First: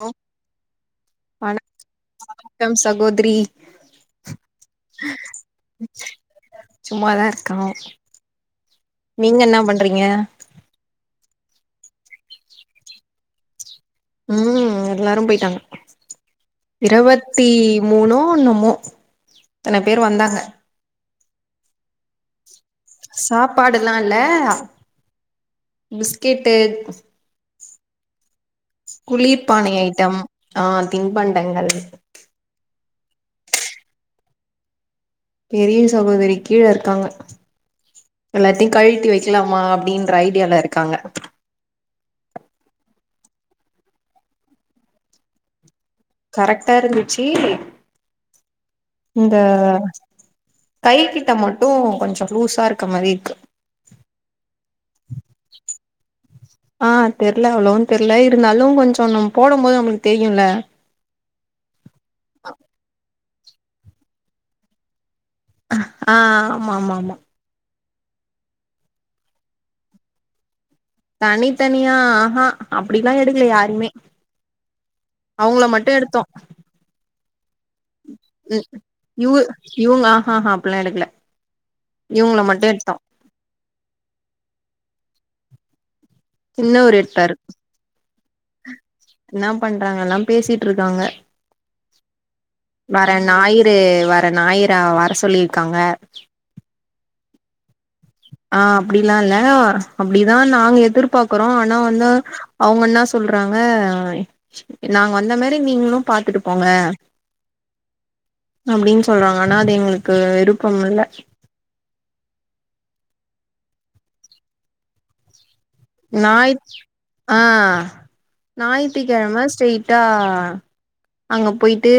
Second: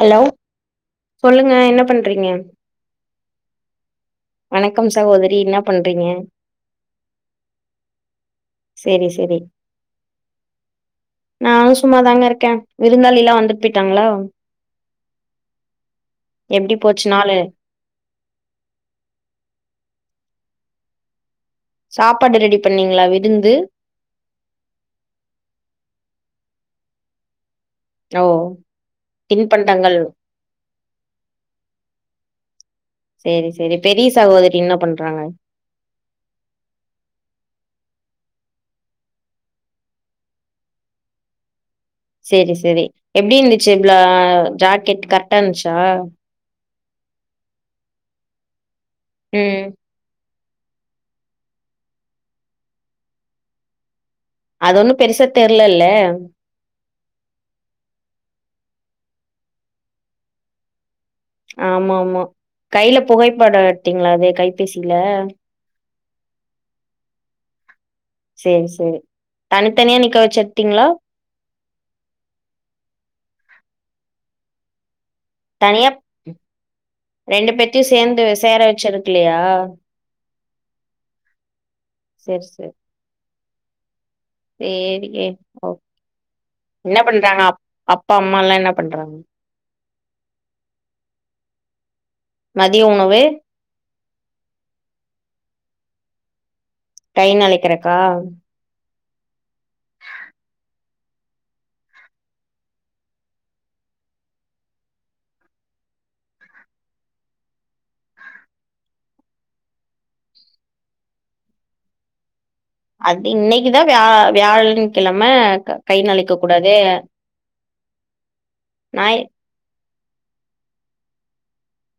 Hello சொல்லுங்க என்ன பண்றீங்க வணக்கம் சகோதரி வணக்கம் சகோதரி என்ன பண்றீங்க சும்மாதா இருக்கோ சேரி சேரி நீங்க என்ன பண்றீங்க நான் சும்மாதாங்க இருக்கேன் விருந்தாளி எல்லாம் வந்துட்டு போயிட்டாங்களா ம் எல்லாரும் போயிட்டாங்க எப்டி போச்சு நாளு இருவத்தி மூணோ ஒன்னுமோ த்தன பேர் வந்தாங்க சாப்பாடு ரெடி பண்ணீங்களா விருந்து லாம் இல்ல பிஸ்கட்டு ஓ குளிர்பானை தின்பண்டங்கள் ஐட்டம் ஆ தின்பண்டங்கள் சேரி சேரி பெரிய சகோதரி என்ன பண்றாங்க பெரிய சகோதரி கீழ இருக்காங்க எல்லாத்தையு கழட்டி வெக்கலாமா அப்படின்ற ஐடியால இருக்காங்க சேரி சேரி எப்டி இருந்துச்சு ப்ளா ஜாக்கெட் கர்ட்டா இருந்துச்சா கரெக்டா இருந்துச்சி இந்த ம் கை கிட்ட மட்டு கொஞ்ச லூஸா இருக்க மாறி இருக்கு அது ஒன்னு பெருசா தெர்லல்ல ஆ தெர்ல அவ்ளோவு தெர்ல இருந்தாலு கொஞ்சோ நம் போடும் போது நம்மளுக் தெரியும்ல ஆமா ஆமா கையில புகைப்படம் எடுத்திங்களா அத கைபேசில ஆ ஆமா ஆமா ஆமா சேரி சேரி தனித்தனியா நிக்க வெச்சு எடுத்திங்களா தனித்தனியா ஆஹா அப்படிலா எடுக்கல யாறையுமே அவங்கள மட்டு தனியா எடுத்தோம் ரெண்டு பேத்தையும் சேந்து சேர ம் வச்சிருக்கலையா யுவு யுவுங்க ஆ ஹஹஹ அப்பல்லா எடுக்கல இவுங்கள செரி மட்டும் எடுத்தோம் சேரிங்க ஓகே சின்னவரு என்ன எடுத்தாரு பண்றாங்க அப் அப்பா அம்மல்லா என்ன பண்றாங்க பண்றாங்கல்லா பேசிட்டு இருக்காங்க மதிய வர உணவு ஞாயி ந்து வர ஞாயிர வர சொல்லிருக்காங்க கை நனைக்கிறக்கா ஆ அப்படில்லா இல்ல அப்படிதா நாங்க எதிர்பாக்குறோ ஆனா வந்து அவுங்க என்னா சொல்றாங்க நாங்க வந்த மாறி நீங்களு பாத்துட்டு போங்க அப்படின் சொல்றாங்க ஆனா அது எங்களுக்கு விருப்பம் இல்ல அது இன்னிக்குதா வியா வியாழன் கிழம ஞாய ஆ ஞாய் ஞாயித்துக்கிழம ஸ்டெய் ட்டா அங்க போய்ட்டு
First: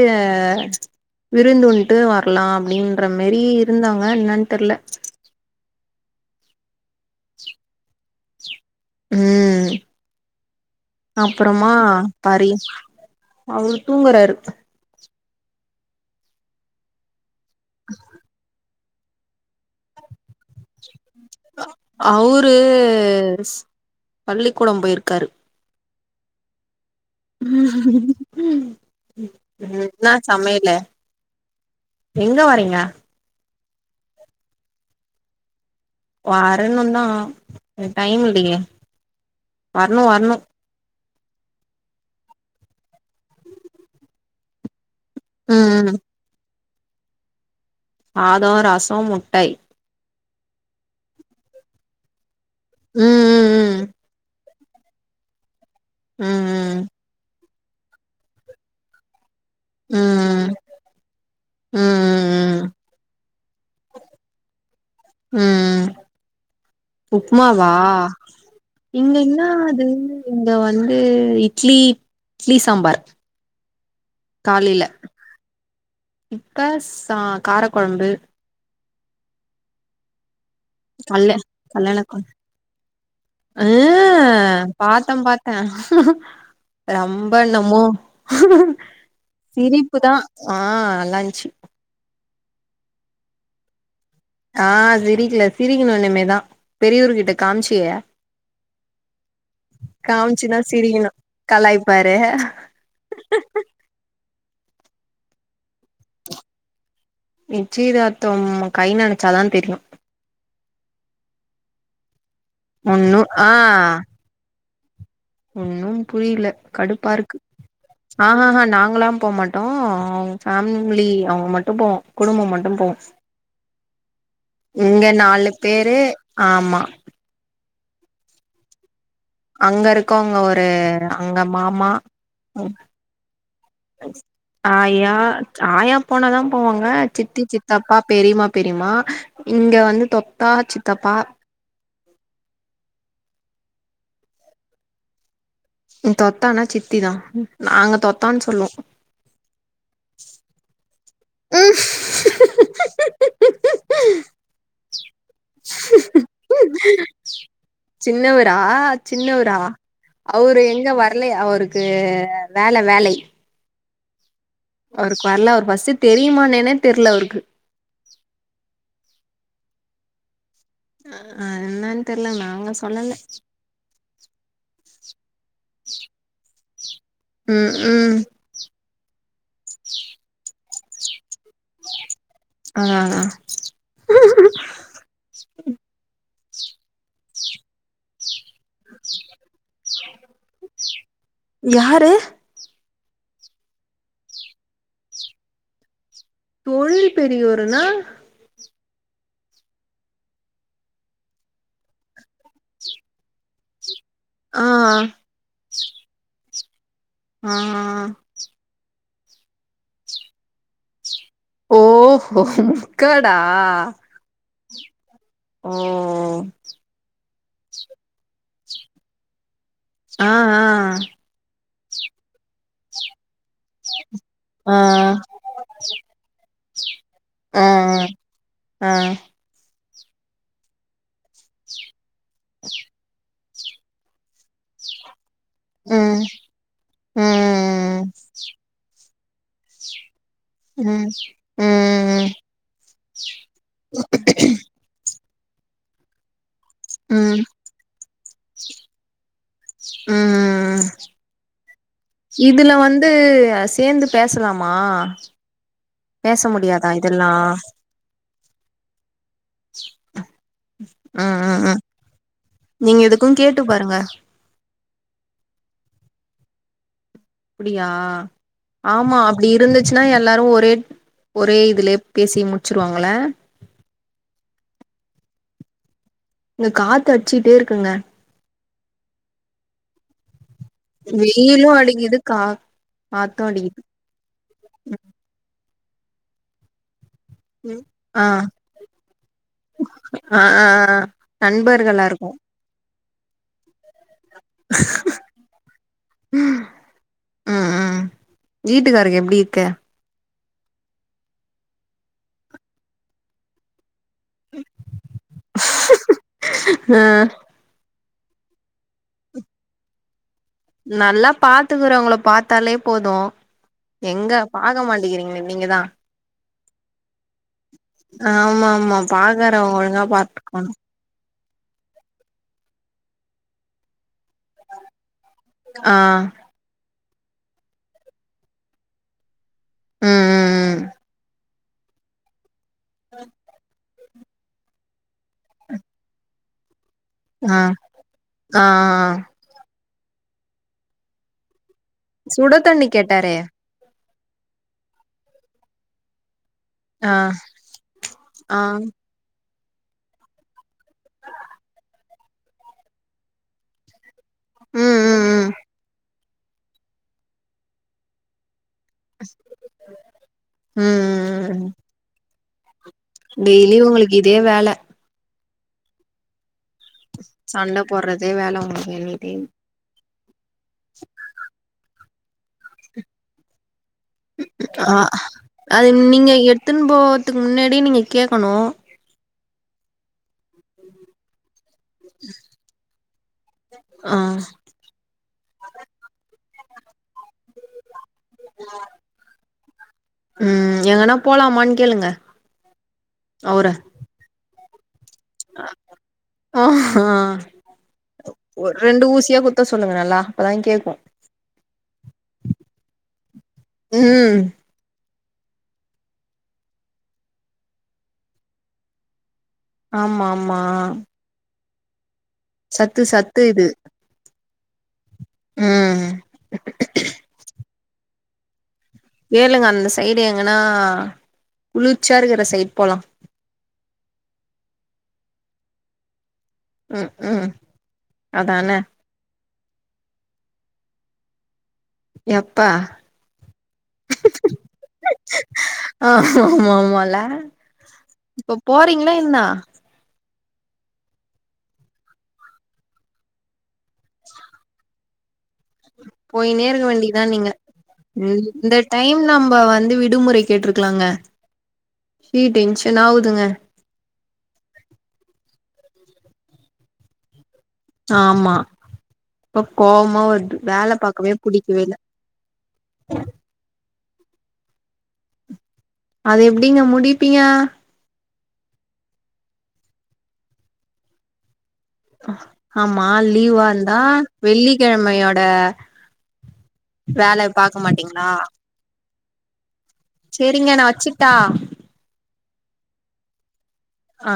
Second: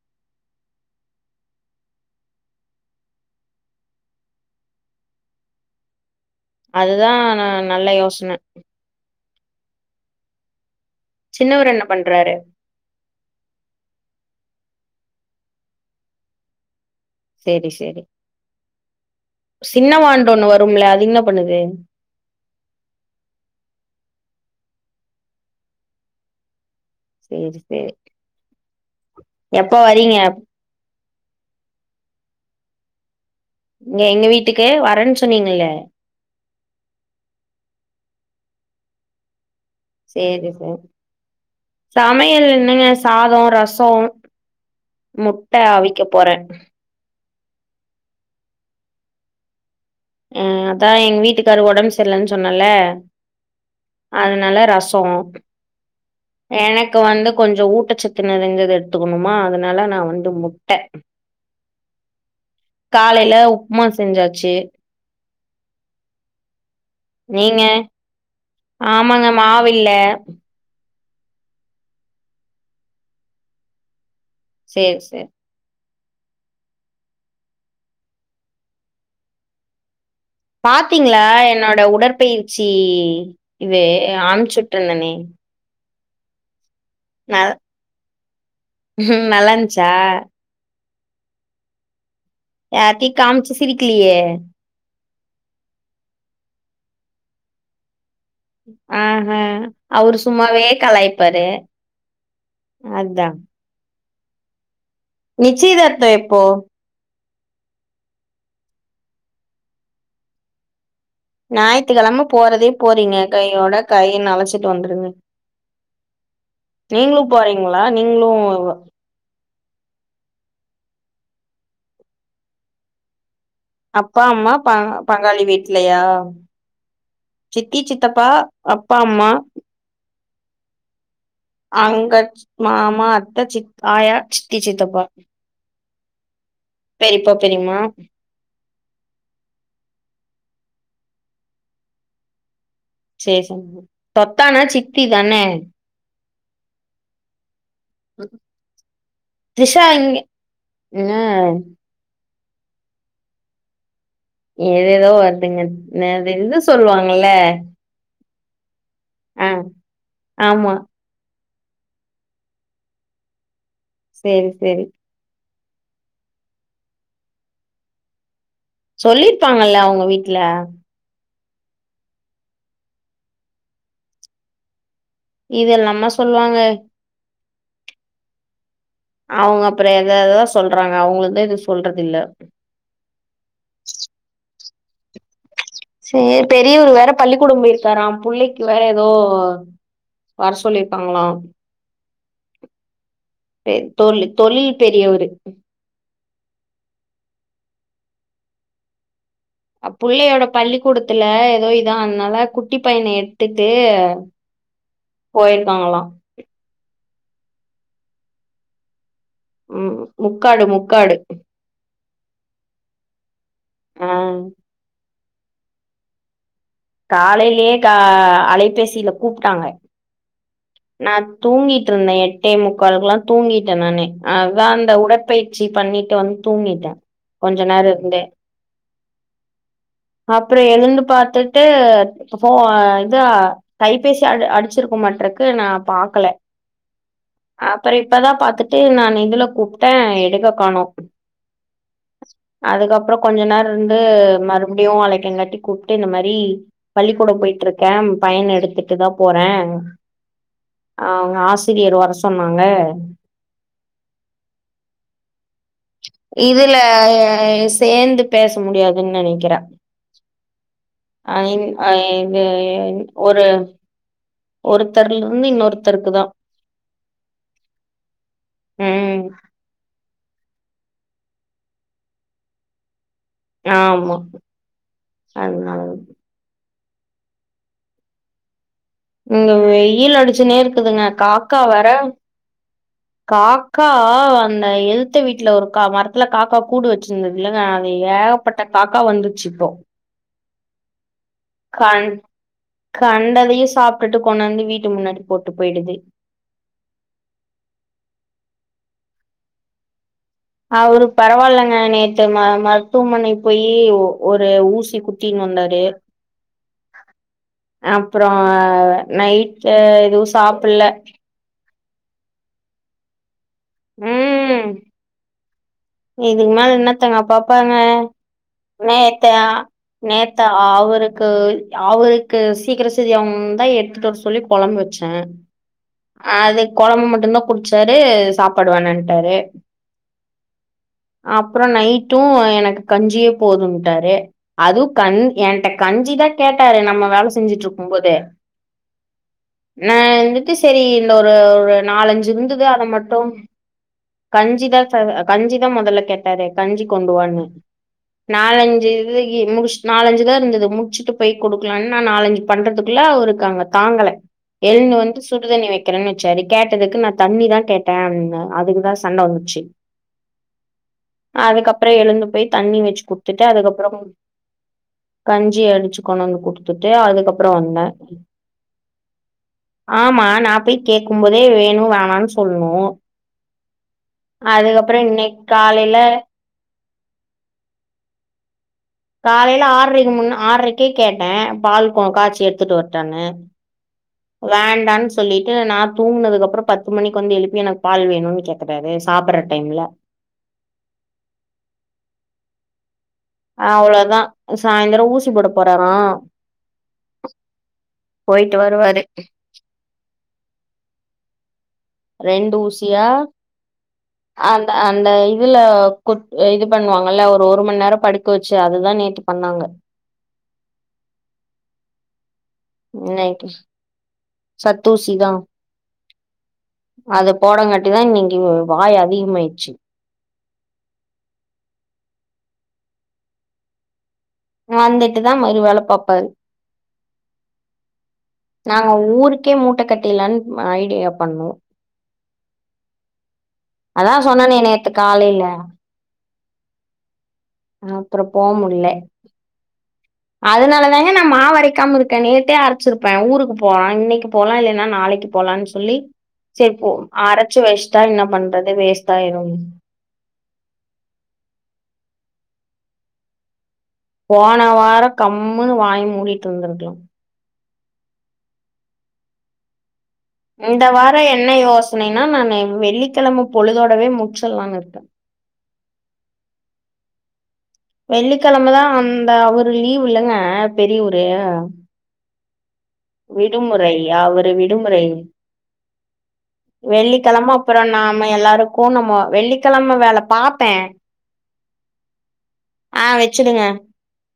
விருந்துன்ட்டு வரலா அப்படின்ற மாறி இருந்தாங்க என்னன் தெர்ல அதுதான் நா நல்ல யோசன ம் சின்னவரு அப்பறமா என்ன பண்றாரு பரி அவுர் தூங்கறாரு சேரி சேரி சின்னவாண்டு ஒண்ணு வரும்ல அது என்ன பண்ணுது அவுரு பள்ளிக்கூடம் போயிருக்காரு சேரி சேரி எப்ப ன்னா வரீங்க சமையலு எங்க வரீங்க ங்க எங்க வீட்டுக்கு வரேன் சொன்னீங்களே வரணுதா டைம் இல்லியே சேரி சேரி சமையல் என்னங்க சாதோ ரசோ முட்ட ம் ம் ஆவிக்க போறே சாதோ, ரசோ, முட்டை ம், அதா எங்க வீட்டுக்காரு ஒடம்பு சரியில்லனு சொன்னல ம் அதனால ர சோ ம் ம் எனக்கு வந்து கொஞ்சோ ஊட்டச்சத்து நெறைஞ்சது எடு த்துக்கணுமா அதனால நா ம் வந்து ம் முட்ட, ம் ம் ம் ம் காலையில உப்புமா செஞ்சாச்சு ம் நீங்க உப்புமாவா இங்க ஆமாங்க என்னாது மாவில்ல இங்க வந்து இட்லி இட்லி சாம்பார் காலைல சேரி சேரி இப்ப சா காரக்கொழம்பு பாத்தீங்களா கல்ல என்னோட கல்யாண கொழம்பு உடற்பயிற்சி இது அம்ச்சுட்டுருந்தனே அ, ரொம்ப ந என்னமோ நல்லாருந்துச்சா சிரிப்புதா ஆ நல்லாருந்துச்சி யார்ட்டயு காமிச்சி சிரிக்கலையே ஆ சிரிக்கல சிரிக்கணு இனிமேதா பெரியவர்கிட்ட காமிச்சி ஆஹ அவரு காமிச்சுன்னா சும்மாவே சிரிக்கணு கலாய்ப்பாரு கலாய்ப்பாரு அதா நிச்சயதார்த்தோ எப்போ நிச்சயதார்த்தம் நம்ம கை நெனைச்சாதா தெரியு ஞாயித்துக்கெழம போறதே போறீங்க ஒன்னு கையோட கைய நெனச்சிட்டு வந்துருங்க ஒன்னு புரியல கடுப்பா நீங்களு இருக்கு, போறீங்களா நீங்களு ஆஹஹா நாங்கள்லா போமாட் டோ அவங்க ஃபேமிலி அவுங்க மட்டு போவோ குடும்பம் மட்டு போவோ. அப்பா அம்மா ப இங்க பங்காளி நாலு பேரு வீட்லையா ஆமா சித்தி, சித்தப்பா, அப்பா, அம்மா அங்க இருக்கவங்க ஒரு அங்க மாமா, அங்க ம், மாமா அத்த சித் ஆயா சித்தி சித்தப்பா ஆயா ஆயா போனதா போவாங்க பெரிப்பா சித்தி, பெரிம்மா சித்தப்பா, பெரியமா பெரியமா இங்க வந்து தொத்தா சித்தப்பா சேரி சேரி தொத்தானா சித்திதான தொத்தான்னா சித்திதா நாங்க தொத்தான்னு சொல்லுவோ திரிஷா இங்க, அ ஏதேதோ வருதுங்க என்னது இது சொல்லுவாங்கல்ல சின்னவரா ஆ சின்னவரா அவரு ஆமா எங்க வரலையா அவரு க்கு வேல வேலை சேரி சேரி அவருக்கு வரல அவருக்கு ஃபர்ஸ்ட் தெரியுமா என்னன்னே தெரியல அவருக்கு சொல்லிருப்பாங்கல்ல அவுங்க வீட்ல அ அ என்னனு தெரில நாங்க சொல்லல இதெல்லாமா சொல்லுவாங்க ம், ம் அவுங்க அப்பறோ ஏதேதோ சொல்றாங்க அவுங்கதா எது சொல்றது இல்ல ஆ சேரி பெரியவரு வேற பள்ளிக்கூடம் போயிருக்காறா புள்ளைக்கு வேற ஏதோ வர சொல்லிருக்காங்களா யாரு தெ தொழி தொழில் பெரியவரு தொழில் பெரியவருனா அ பிள்ளையோட பள்ளிக்கூடத்துல எதோ இதானனால குட்டி பையன எடுத்துட்டு ஆ ஆ போயிருக்காங்களா ஆ ஆ ம் முக்காடு முக்காடு ஓஹோ முக்காடா அ ஓ காலைலே கா அலைபேசில கூப்ட்டாங்க ஆ ஆ தூங்கிட்ருந்தே எட்டே முக்காலுக்லா தூங்கிட்டே நானு அதா ஆ அந்த உடற்பயிற் ச்சி பண்ணிட்டு வந்து தூங்கிட்டே கொஞ்ச ஆ ஆ நேர இருந்தே ஆ அப்றோ எழுந்து பாத்துட்டு இப்ப ஃபோ இதா கைபேசி அட் அடிச்சிருக்குமாட்ருக்கு நா ம் பாக்கல அப்பற ம் இப்பதா பாத்துட்டு நான் இதுல கூப்ட்டே எடுக்க ம் ம் ம் ம் அதுக்கப்றோ கொஞ்ச நேர இருந்து மறுபடியு அழைக்கங்காட்டி கூப்ட்டு இந்த மாரி பள்ளிக்கூட ம் போயிட்ருக்கே பையன எடுத்துட்டு தா போறே அ அவங்க ஆசிரியர் வர சொன்னாங்க இதுல வந்து சேந்து பேசலாமா பேச இதுல முடியாதா அ இதெல்லா அ சேந்து பேச முடியாதுன் நெனைக்கிறே ஆ ஐ ஆ ஆ ஐ இது நீங்க எதுக்கு கேட்டு பாருங்க ஒருத்தருல இருந்து இன்னொருத்தருக்கு தா அப்டியா ஆமா ம் அப்டி இருந்துச் சுனா எல்லாரு ஒரே ஒரே இதுலே பேசி முட்ச்சிருவாங்கள ஆமா அதுனாலதா இங்க காத்து அட்ச்சிட்டே இருக்குங்க இங்க வெயில் அடிச்சுனே இருக்குதுங்க காக்கா வெயிலு வர அடிக்குது கா காத்து அடிக்குது காக்கா காவ் அந்த எதுத்த வீட்ல ஒருக்கா மரத் த்துல காக்கா கூடு வச்சிருந்தது இல்லங்க அங்க ஆ ஏகப்பட்ட காக்கா வந்துருச்சு இப்போ ஆ ஆ நண்பர்களா கண் இருக்கு கண்டதையு சாப்ட்டுட்டு கொண்டாந்து வீட்டு முன்னாடி போட்டு போயிடுது ம் ம் ம் வீட்டுக்காருக்கு எப்டி இருக்கு அவரு பரவால்லங்க நேத்து ம மருத்துவமனைக்கு போயி ஒ ஒரு ஊசி குத் தினு வந்தாரு ஆ அப்றோ நைட்ல எதுவு சாப் நல்லா பாத்துக்குறவ்ங்கள பாத்தாலே போது எங்க ம் பாக்க மாட்டிக்கிறீங்ளே நீங்கதா இதுக்கு மேல என்னத்தங்க அப்பப்பங்க ஆமா ஆமா நேத்து ஆ பாக்குறவங்க ஒழுங்கா நேத் பாத்துக்கணு தாவருக்கு அவருக்கு சீக்கிர செரியாவனுன் தா எடுத்துட்டு வர சொல்லி கொழம்பு வச்சே ஆ அதுக் கொழம்பு மட்டுந்தா குட்ச்சாரு சாப்பாடு வேணான்ட்டாரு ம் ம் ம் அப்புறோ நைட்டு எனக்கு கஞ்சியே போதுங் டாரு அதுவு கண் என்ட்ட கஞ்சிதா கேட்டாரு நம்ம வேல ஆ செஞ்சுட்டுருக்கும்போதே ஆ ஆ நா வந்துட்டு செரி இந்த ஒரு ஒரு நாலஞ்சு சுட இர்ந்துது அத தண்ணி மட்டும் கேட்டாரே கஞ்சிதா ச கஞ்சிதா மொதல்ல கேட்டாரு கஞ்சி ஆ கொண்டுவான்னு ஆ நாலஞ்சு இதுக்கி முடிஷ்ட் நாலஞ்சுதா இருந்தது முட்ச்சுட்டு போய் குடுக்கலான் நா நாலஞ்சு பண்றதுக்குள்ள அவருக்கு அங்க தாங்கள ம் எழுந்து வந்து ம் ம் ம் சுடுதண்ணி வெக்கிறேன் வெச்சாரு கேட்டதுக்கு நா தண்ணி தா கேட்டே அப்பின்னா அதுக்குதா சண்ட வந்துச்சு ம் அதுக்கப்புற எழுந்து போய் தண்ணி வெச்சு குத் டெய்லியு உங்களுக்கு இதே வேல கஞ்சி அடிச்சு கொண்டு வந்து குடுத்துட்டு அதுக்கப்புற சண்ட வந்தே போடுறதே வேல உங்களுக்கு எனி டைம் ஆமா நா போய் கேக்கும் போதே வேணு வேணான் சொல்ணு ஆ அதுக்கப்புறோ இன்னைக்கு அது காலையில நீங்க எடுத்துன் போற்துக் முன்னாடி நீங்க கேக்கணு காலையில ஆற்ரைக்கு முன்னா ஆற்ரைக்கே கேட்டே பால் க காய்ச்சி எத்துட்டு வர்ட்டான்னு ஆ வேண்டான் சொல்லிட்டு நா தூங்குனதுக்கப்புறம் பத்து மணிக்கு வந்து எழுப்பி எனக் பால் வேணுன் கேக்குறாரு சாப்பற்ற டைம்ல ம் எங்கனா போலாமான் கேளுங்க அவர அவ்ளதா சாய்ந்தரோ ஊ சிப்போட போறாரா ஆ ஆ போய்ட்டு ஒரு வருவாரு ரெண்டு ஊசியா குத்த சொல்லுங்க நல்லா அப்பதா கேக்கு ரெண்டு ஊசியா ம் அந் அந்த இதுல குத் அ இது பண்ணுவாங்கல்ல ஒரு ஒரு மண் நேரம் படுக்க வெச்சு அதுதா நேத்து பண்ணாங்க ஆமா ஆமா சத்து சத்து இன்னைக்கு இது சத்தூசிதா ம் அது போடவுங்காட்டிதா இன்னிக்கு இவ் வாயா கேளுங்க அந்த சைடு எங்கன்னா குளிர்ச்சியா இருக்கிற சைட் போலா வந்துட்டுதா மறு வேல பாப்பாரு ம்க்ம் நாங்க ஊருக்கே மூட்ட கட்டில்லான் ஐடியா பண்ணோ எப்ப அதா சொன்னனே நேத்து காலையில ஆ ஆமா ஆமால அப்புறோ போ இப்போ முடில போறீங்ளா இன்னா அதனாலதாங்க நா மாவரைக்காம் இருக்கே நேத்தே அரச்சிருப்பே ஊருக்கு போலான் இன்னைக்கு போலா இல்லைன்னா நாளைக்கு போலான் சொல்லி போயினே செரி இருக்க இப்போ வேண்டியதா நீங்க அரச்சு வெஸ்ட்டா இன்னா பண்றது வேஸ்ட்டாயிரும் கேட்டுருக்கலாங்க சீ டென்ஷனாவுதுங்க போன வார கம்முனு வாய் மூடிட்டுருந்திருக்கலாம் ஆமா இப்ப கோவமா வரு இந்த வார என்ன யோசனைன்னா நானு வெள்ளிக்கெழம பொழுதோடவே முச்சுல்லான் இருக்கே அது எப்டிங்க முடிப்பீங்க வெள்ளிக்கெழமதா அந்த அவரு லீவு இல்லங்க பெரியுவுரு ஆமா லீவா இந்தா வெள்ளிக்கெழமையோட வெள்ளிக்கெழம அப்புறோ நாம எல்லாாரு போனும்மோ வெள்ளிக்கெழம வேல பாப்பே செரிங்க நா வச்சுட்டா ஆ வெச்சிடுங்க ஆ